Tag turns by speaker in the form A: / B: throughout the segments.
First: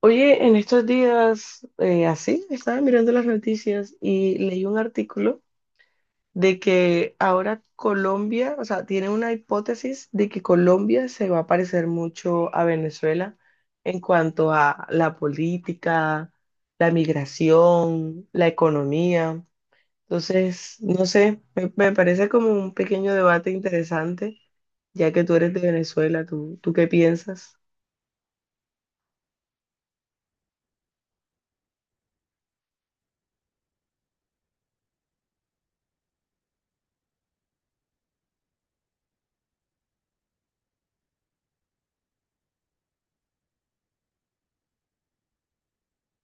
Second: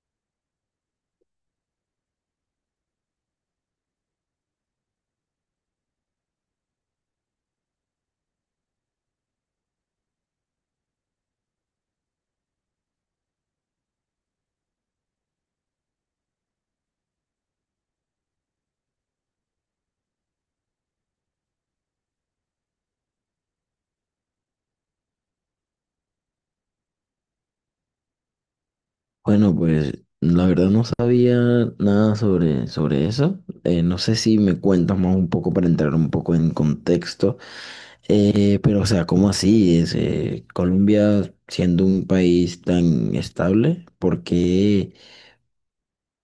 A: Oye, en estos días, así, estaba mirando las noticias y leí un artículo de que ahora Colombia, o sea, tiene una hipótesis de que Colombia se va a parecer mucho a Venezuela en cuanto a la política, la migración, la economía. Entonces, no sé, me parece como un pequeño debate interesante, ya que tú eres de Venezuela, ¿tú qué piensas?
B: Bueno, pues la verdad no sabía nada sobre eso. No sé si me cuentas más un poco para entrar un poco en contexto. Pero, o sea, ¿cómo así? Colombia siendo un país tan estable, ¿por qué,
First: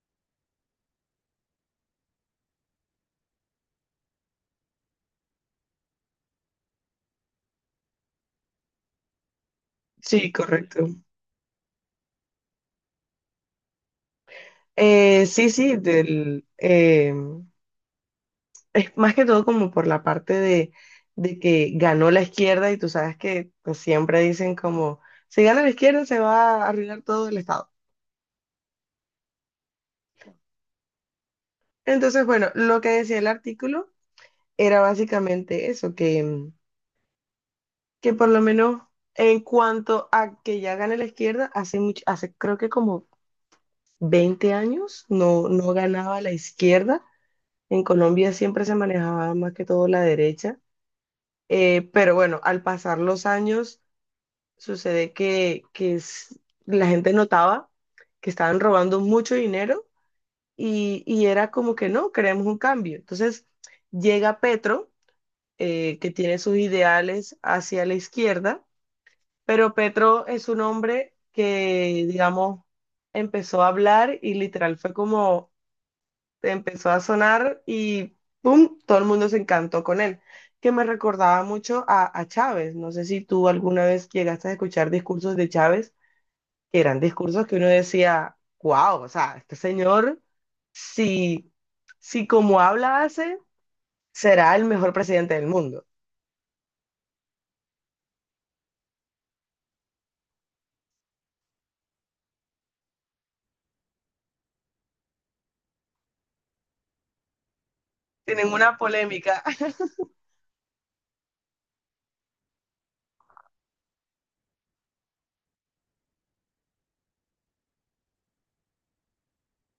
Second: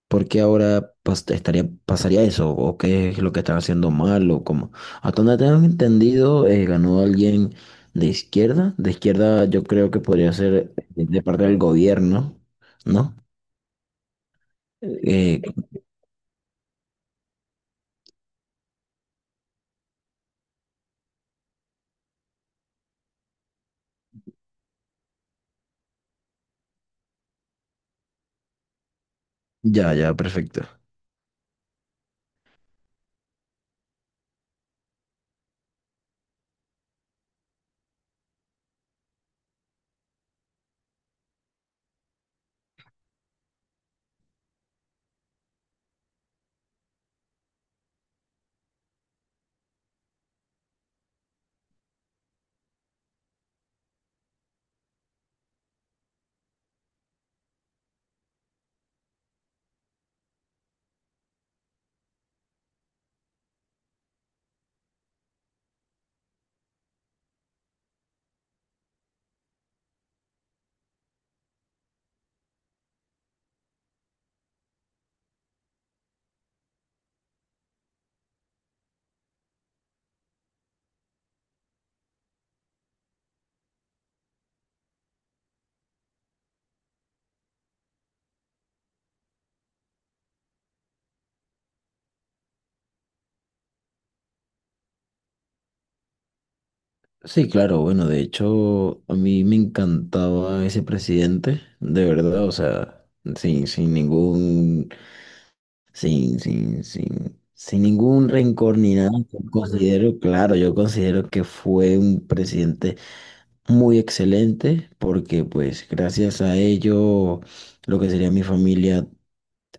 B: por qué ahora pasaría eso? ¿O qué es lo que están haciendo mal? ¿O cómo? Hasta donde tengo entendido, ganó alguien de izquierda. De izquierda yo creo que
A: Sí,
B: podría ser
A: correcto.
B: de parte del gobierno, ¿no?
A: Eh,
B: Eh,
A: sí, sí, del, es más que todo como por la parte de que ganó la izquierda y tú sabes que pues, siempre dicen como, si gana la izquierda se va a arruinar todo el Estado.
B: Ya, ya, perfecto.
A: Entonces, bueno, lo que decía el artículo era básicamente eso, que por lo menos en cuanto a que ya gana la izquierda, hace mucho, hace creo que como 20 años no ganaba la izquierda. En Colombia siempre se manejaba más que todo la derecha. Pero bueno, al pasar los años, sucede la gente notaba que estaban robando mucho dinero y era como que no, queremos un cambio. Entonces llega Petro, que tiene sus ideales hacia la izquierda, pero Petro es un hombre que, digamos, empezó a hablar y literal fue como empezó a sonar y ¡pum! Todo el mundo se encantó con él, que me recordaba mucho a Chávez. No sé si tú alguna vez llegaste a escuchar discursos de Chávez, que eran discursos que uno decía, wow, o sea, este señor, si, si como habla hace, será el mejor presidente del mundo.
B: Sí, claro, bueno, de hecho, a mí me encantaba ese presidente, de verdad, o sea, sin, sin ningún, sin, sin, sin, sin ningún
A: Tienen una
B: rencor ni nada.
A: polémica
B: Claro, yo considero que fue un presidente muy excelente, porque pues gracias a ello, lo que sería mi familia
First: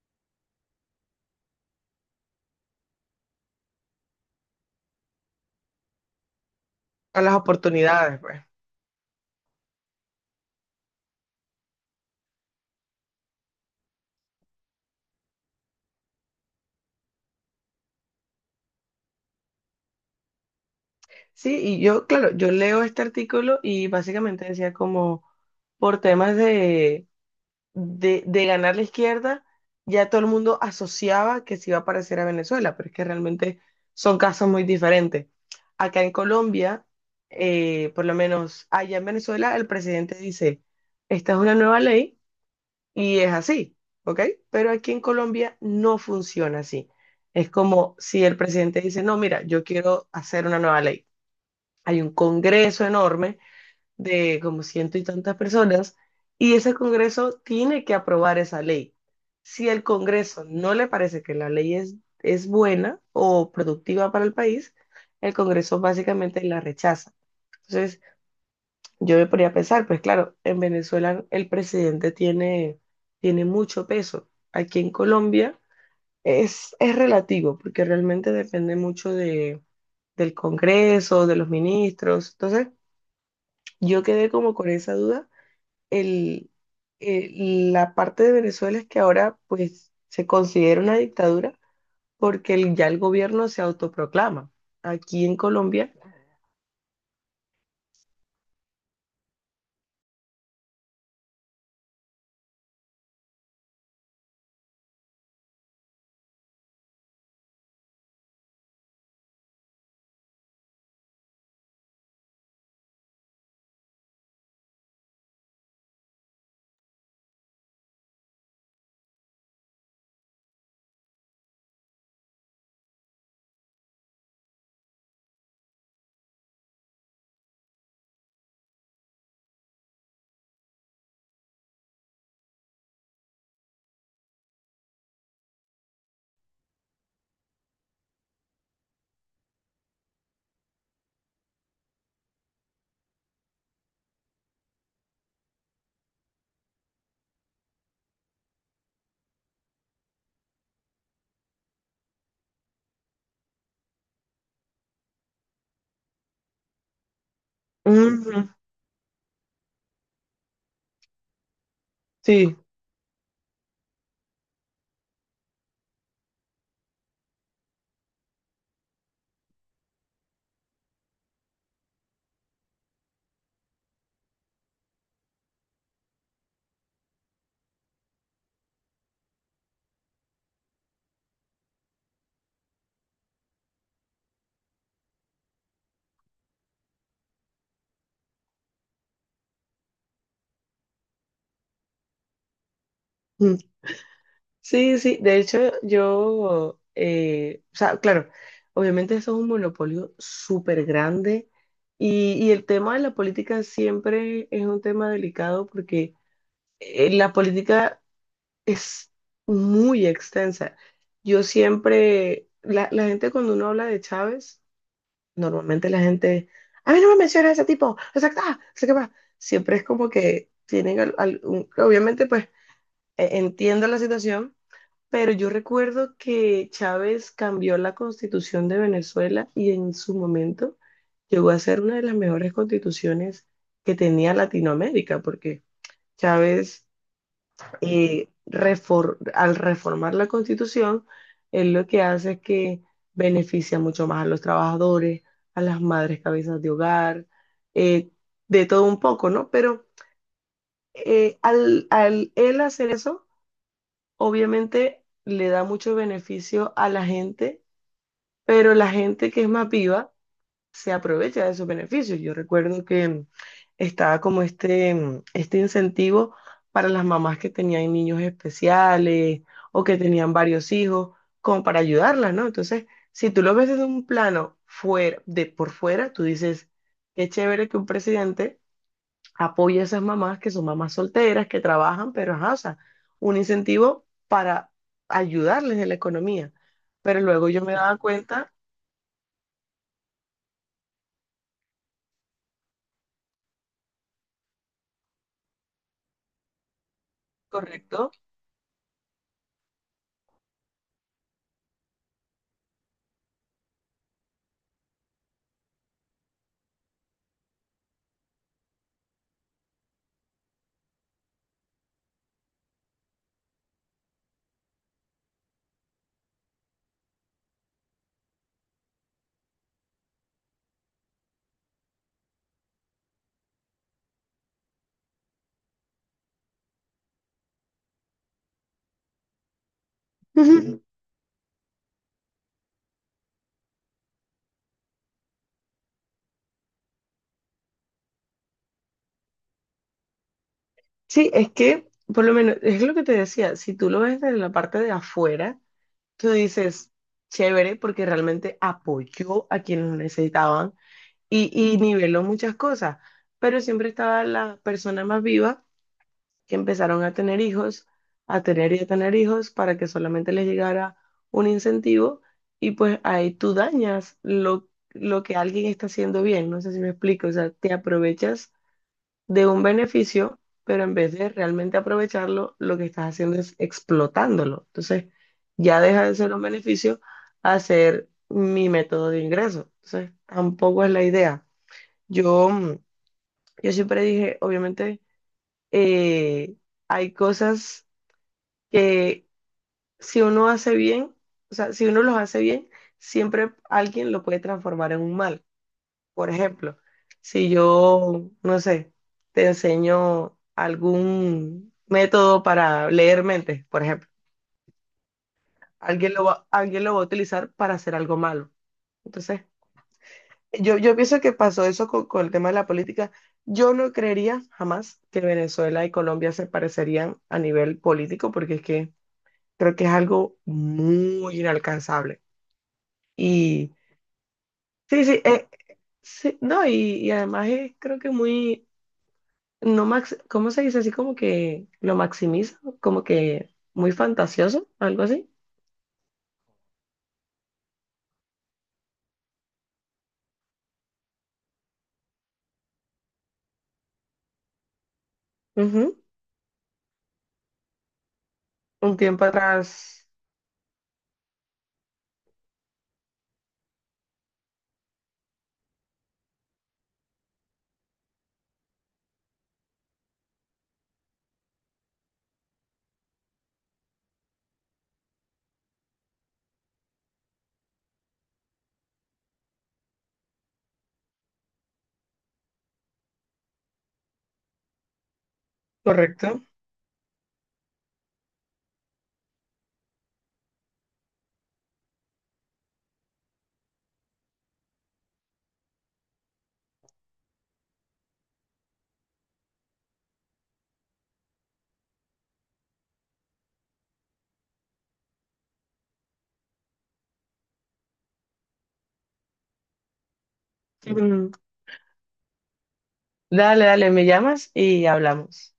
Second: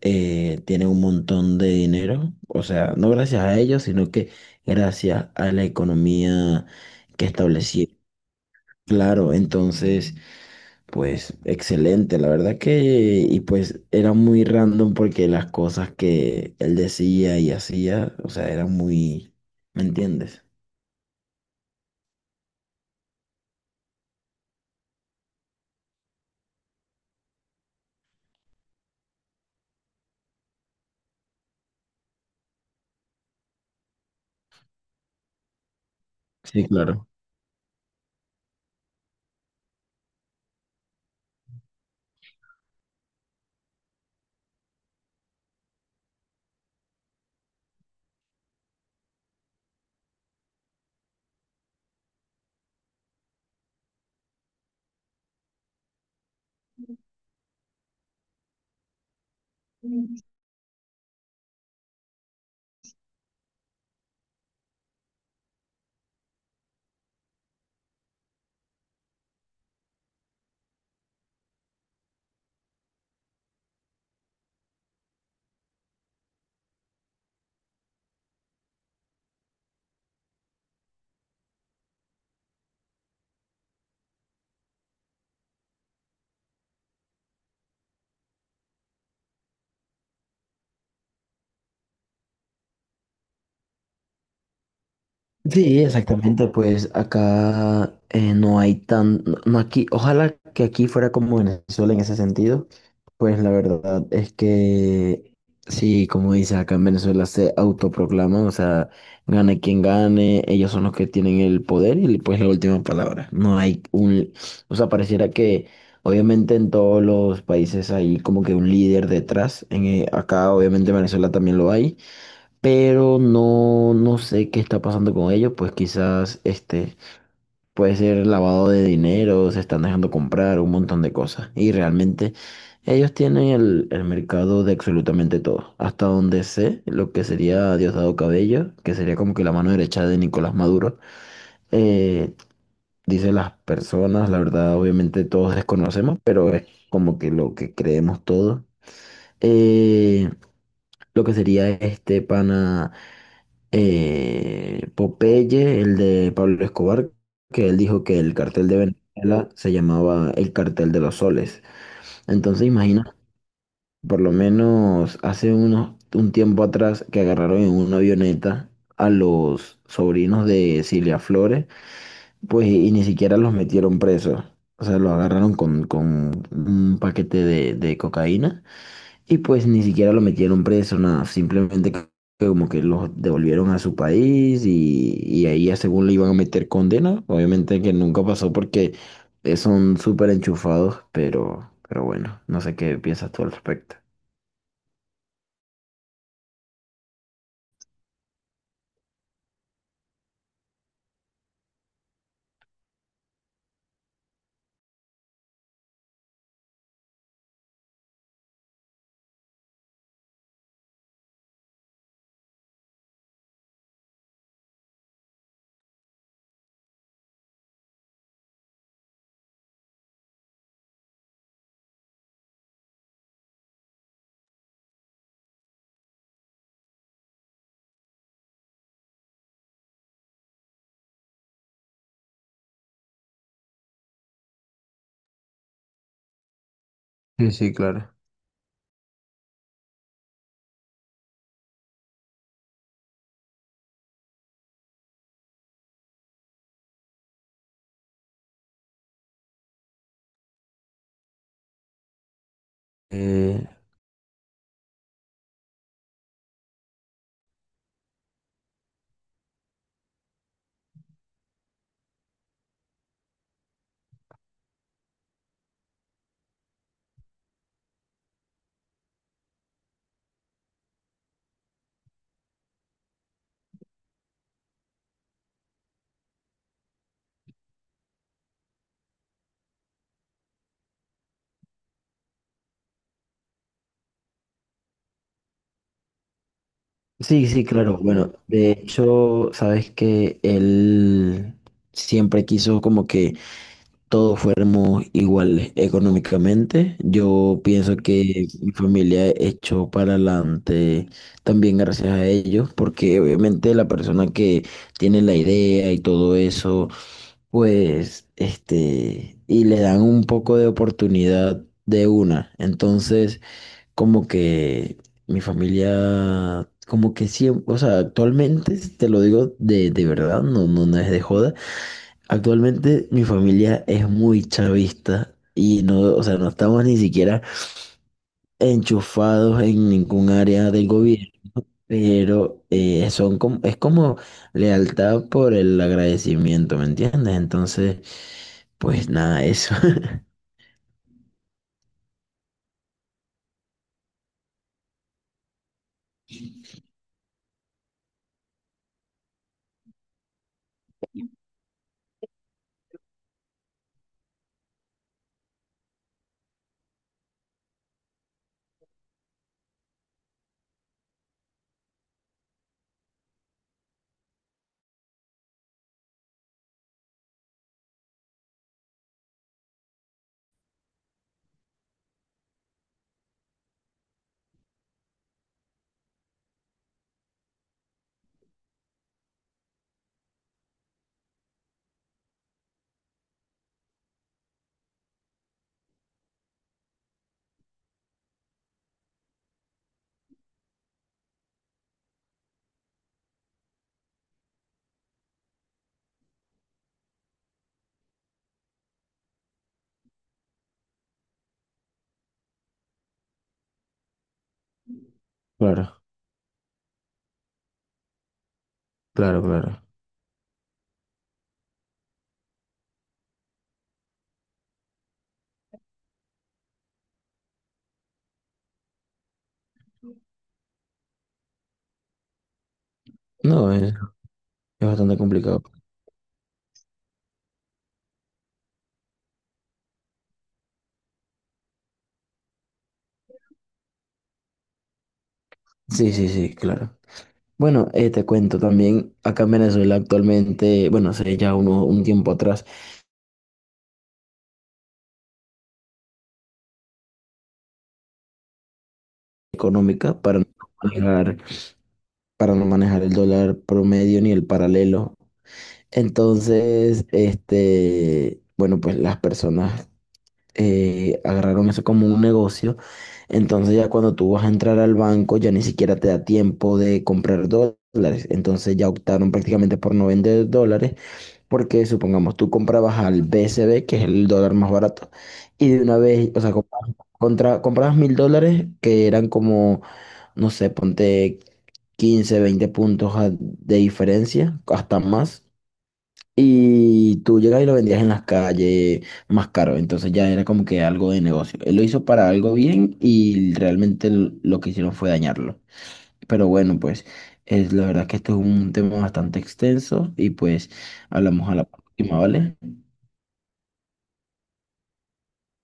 B: tiene un montón de dinero, o sea, no gracias a ellos, sino que gracias a la economía
A: con
B: que
A: las
B: establecieron.
A: oportunidades, pues.
B: Claro, entonces, pues excelente, la verdad que, y pues era muy random porque las cosas que él decía y hacía, o sea, eran muy, ¿me entiendes?
A: Sí, y yo, claro, yo leo este artículo y básicamente decía como por temas de de ganar la izquierda, ya todo el mundo asociaba que se iba a parecer a Venezuela, pero es que realmente son casos muy diferentes. Acá en
B: Sí,
A: Colombia,
B: claro.
A: por lo menos allá en Venezuela, el presidente dice, esta es una nueva ley y es así, ¿ok? Pero aquí en Colombia no funciona así. Es como si el presidente dice, no, mira, yo quiero hacer una nueva ley. Hay un congreso enorme de como ciento y tantas personas, y ese Congreso tiene que aprobar esa ley. Si el Congreso no le parece que la ley es buena o productiva para el país, el Congreso básicamente la rechaza. Entonces, yo me ponía a pensar, pues claro, en Venezuela el presidente tiene, tiene mucho peso. Aquí en Colombia es relativo, porque realmente depende mucho de, del Congreso, de los ministros. Entonces, yo quedé como con esa duda el, eh, la parte de Venezuela es que ahora pues se considera una dictadura porque ya el gobierno se autoproclama. Aquí en
B: Sí,
A: Colombia.
B: exactamente, pues acá no hay tan, no no aquí, ojalá que aquí fuera como Venezuela en ese sentido, pues la verdad es que sí, como dices, acá en Venezuela se autoproclaman, o sea, gane quien gane, ellos son los que tienen el poder y pues la última palabra, no hay un, o sea, pareciera que obviamente en todos los países hay como que un líder detrás, acá obviamente en Venezuela también lo hay pero no, no sé qué está pasando con ellos, pues quizás este puede ser lavado de dinero, se están dejando comprar un montón de cosas y realmente ellos tienen el mercado de absolutamente todo, hasta donde sé lo que sería Diosdado Cabello, que sería como que la mano derecha de Nicolás Maduro, eh, dice las personas, la verdad obviamente todos desconocemos, pero es como que lo que creemos todos. Eh, lo que sería este pana. Popeye, el de Pablo Escobar, que él dijo que el
A: Ujú,
B: cartel de Venezuela se llamaba el cartel de los soles.
A: sí,
B: Entonces imagina, por lo menos hace un tiempo atrás que agarraron en una avioneta a los sobrinos de Cilia Flores, pues y, ni siquiera los metieron presos. O sea, los agarraron con un paquete de cocaína y pues ni siquiera lo metieron preso, nada, simplemente que como que los devolvieron a su país y ahí ya según le iban a meter condena, obviamente que nunca pasó porque son súper enchufados, pero bueno, no sé qué piensas tú al
A: ujú.
B: respecto.
A: Sí. De hecho, yo, o sea, claro, obviamente eso es un monopolio súper grande y el tema de la política siempre es un tema delicado porque la política es muy extensa. Yo siempre, la gente cuando uno habla de Chávez, normalmente la gente, a mí no me menciona ese tipo, exacta, sé qué va. Siempre es como que tienen, obviamente pues entiendo la situación, pero yo recuerdo que Chávez cambió la constitución de Venezuela y en su momento llegó a ser una de las mejores constituciones que tenía Latinoamérica, porque Chávez
B: Sí, sí, claro.
A: al reformar la Constitución, él lo que hace es que beneficia mucho más a los trabajadores, a las madres cabezas de hogar, eh, de todo un poco, ¿no? Pero al él hacer eso,
B: Eh,
A: obviamente le da mucho beneficio a la gente, pero la gente que es más viva se aprovecha de esos beneficios. Yo recuerdo que estaba como este incentivo para las mamás que tenían niños especiales o que tenían varios hijos, como para ayudarlas, ¿no? Entonces, si tú lo ves desde un plano fuera, de por fuera, tú dices, qué chévere que un presidente apoye a esas mamás que son mamás solteras, que trabajan, pero ajá, o sea, un incentivo para ayudarles en la economía. Pero
B: sí,
A: luego
B: sí,
A: yo me
B: claro.
A: daba
B: Bueno,
A: cuenta,
B: de hecho, sabes que él siempre quiso como que todos fuéramos iguales económicamente. Yo pienso
A: correcto.
B: que mi familia echó para adelante también gracias a ellos, porque obviamente la persona que tiene la idea y todo eso, pues, este, y le dan un poco de oportunidad de una. Entonces, como que mi familia... Como que siempre, o sea, actualmente, te lo digo de verdad, no, no, no es de joda. Actualmente mi familia es muy chavista y no, o sea, no estamos ni siquiera enchufados en ningún área del gobierno, pero son como, es como lealtad por el agradecimiento, ¿me entiendes? Entonces, pues nada, eso.
A: Sí, es que, por lo menos, es lo que te decía, si tú lo ves desde la parte de afuera, tú dices, chévere, porque realmente apoyó a quienes lo necesitaban y niveló muchas cosas, pero siempre estaba la persona más viva que empezaron a tener hijos, a tener y a tener hijos para que solamente les llegara un incentivo y pues ahí tú dañas lo que alguien está haciendo bien, no sé si me explico, o sea, te aprovechas de un beneficio, pero en vez de realmente aprovecharlo, lo que estás haciendo es explotándolo. Entonces, ya deja de ser un beneficio a ser mi método de ingreso. Entonces, tampoco es la idea. Yo, mm, yo siempre dije, obviamente, eh, hay cosas que si uno hace bien, o sea, si uno los hace bien, siempre alguien lo puede transformar en un mal. Por ejemplo, si yo, no sé, te enseño algún método para leer mentes, por ejemplo,
B: Claro,
A: alguien lo va a utilizar para hacer algo malo.
B: claro,
A: Entonces,
B: claro.
A: yo pienso que pasó eso con el tema de la política. Yo no creería jamás que Venezuela y Colombia se parecerían a nivel político, porque es que creo que es algo muy inalcanzable.
B: No,
A: Y
B: es
A: sí,
B: bastante
A: sí,
B: complicado.
A: sí, no, y además es creo que muy no max, ¿cómo se dice? Así como que lo maximiza, como que muy fantasioso, algo así.
B: Sí, sí, sí, claro. Bueno, te cuento también, acá en Venezuela actualmente, bueno, hace ya un tiempo atrás,
A: Ujú. Un tiempo atrás.
B: económica para no pagar para no manejar el dólar promedio ni el paralelo. Entonces, este, bueno, pues las personas agarraron eso como un negocio. Entonces ya cuando tú vas a entrar al banco, ya ni siquiera te da tiempo de comprar dólares. Entonces ya optaron prácticamente por no vender dólares, porque supongamos tú comprabas al BCB, que es el dólar más barato, y de una vez, o
A: Correcto.
B: sea, comprabas, contra, comprabas 1000 dólares, que eran como no sé, ponte 15 20 puntos de diferencia, hasta más. Y tú llegas y lo vendías en las calles más caro. Entonces ya era como que algo de negocio. Él lo hizo para algo bien y realmente lo que hicieron fue dañarlo. Pero bueno, pues es la verdad que esto es un tema bastante extenso y pues
A: Mm.
B: hablamos a la próxima, ¿vale?
A: Dale, dale, me llamas y hablamos.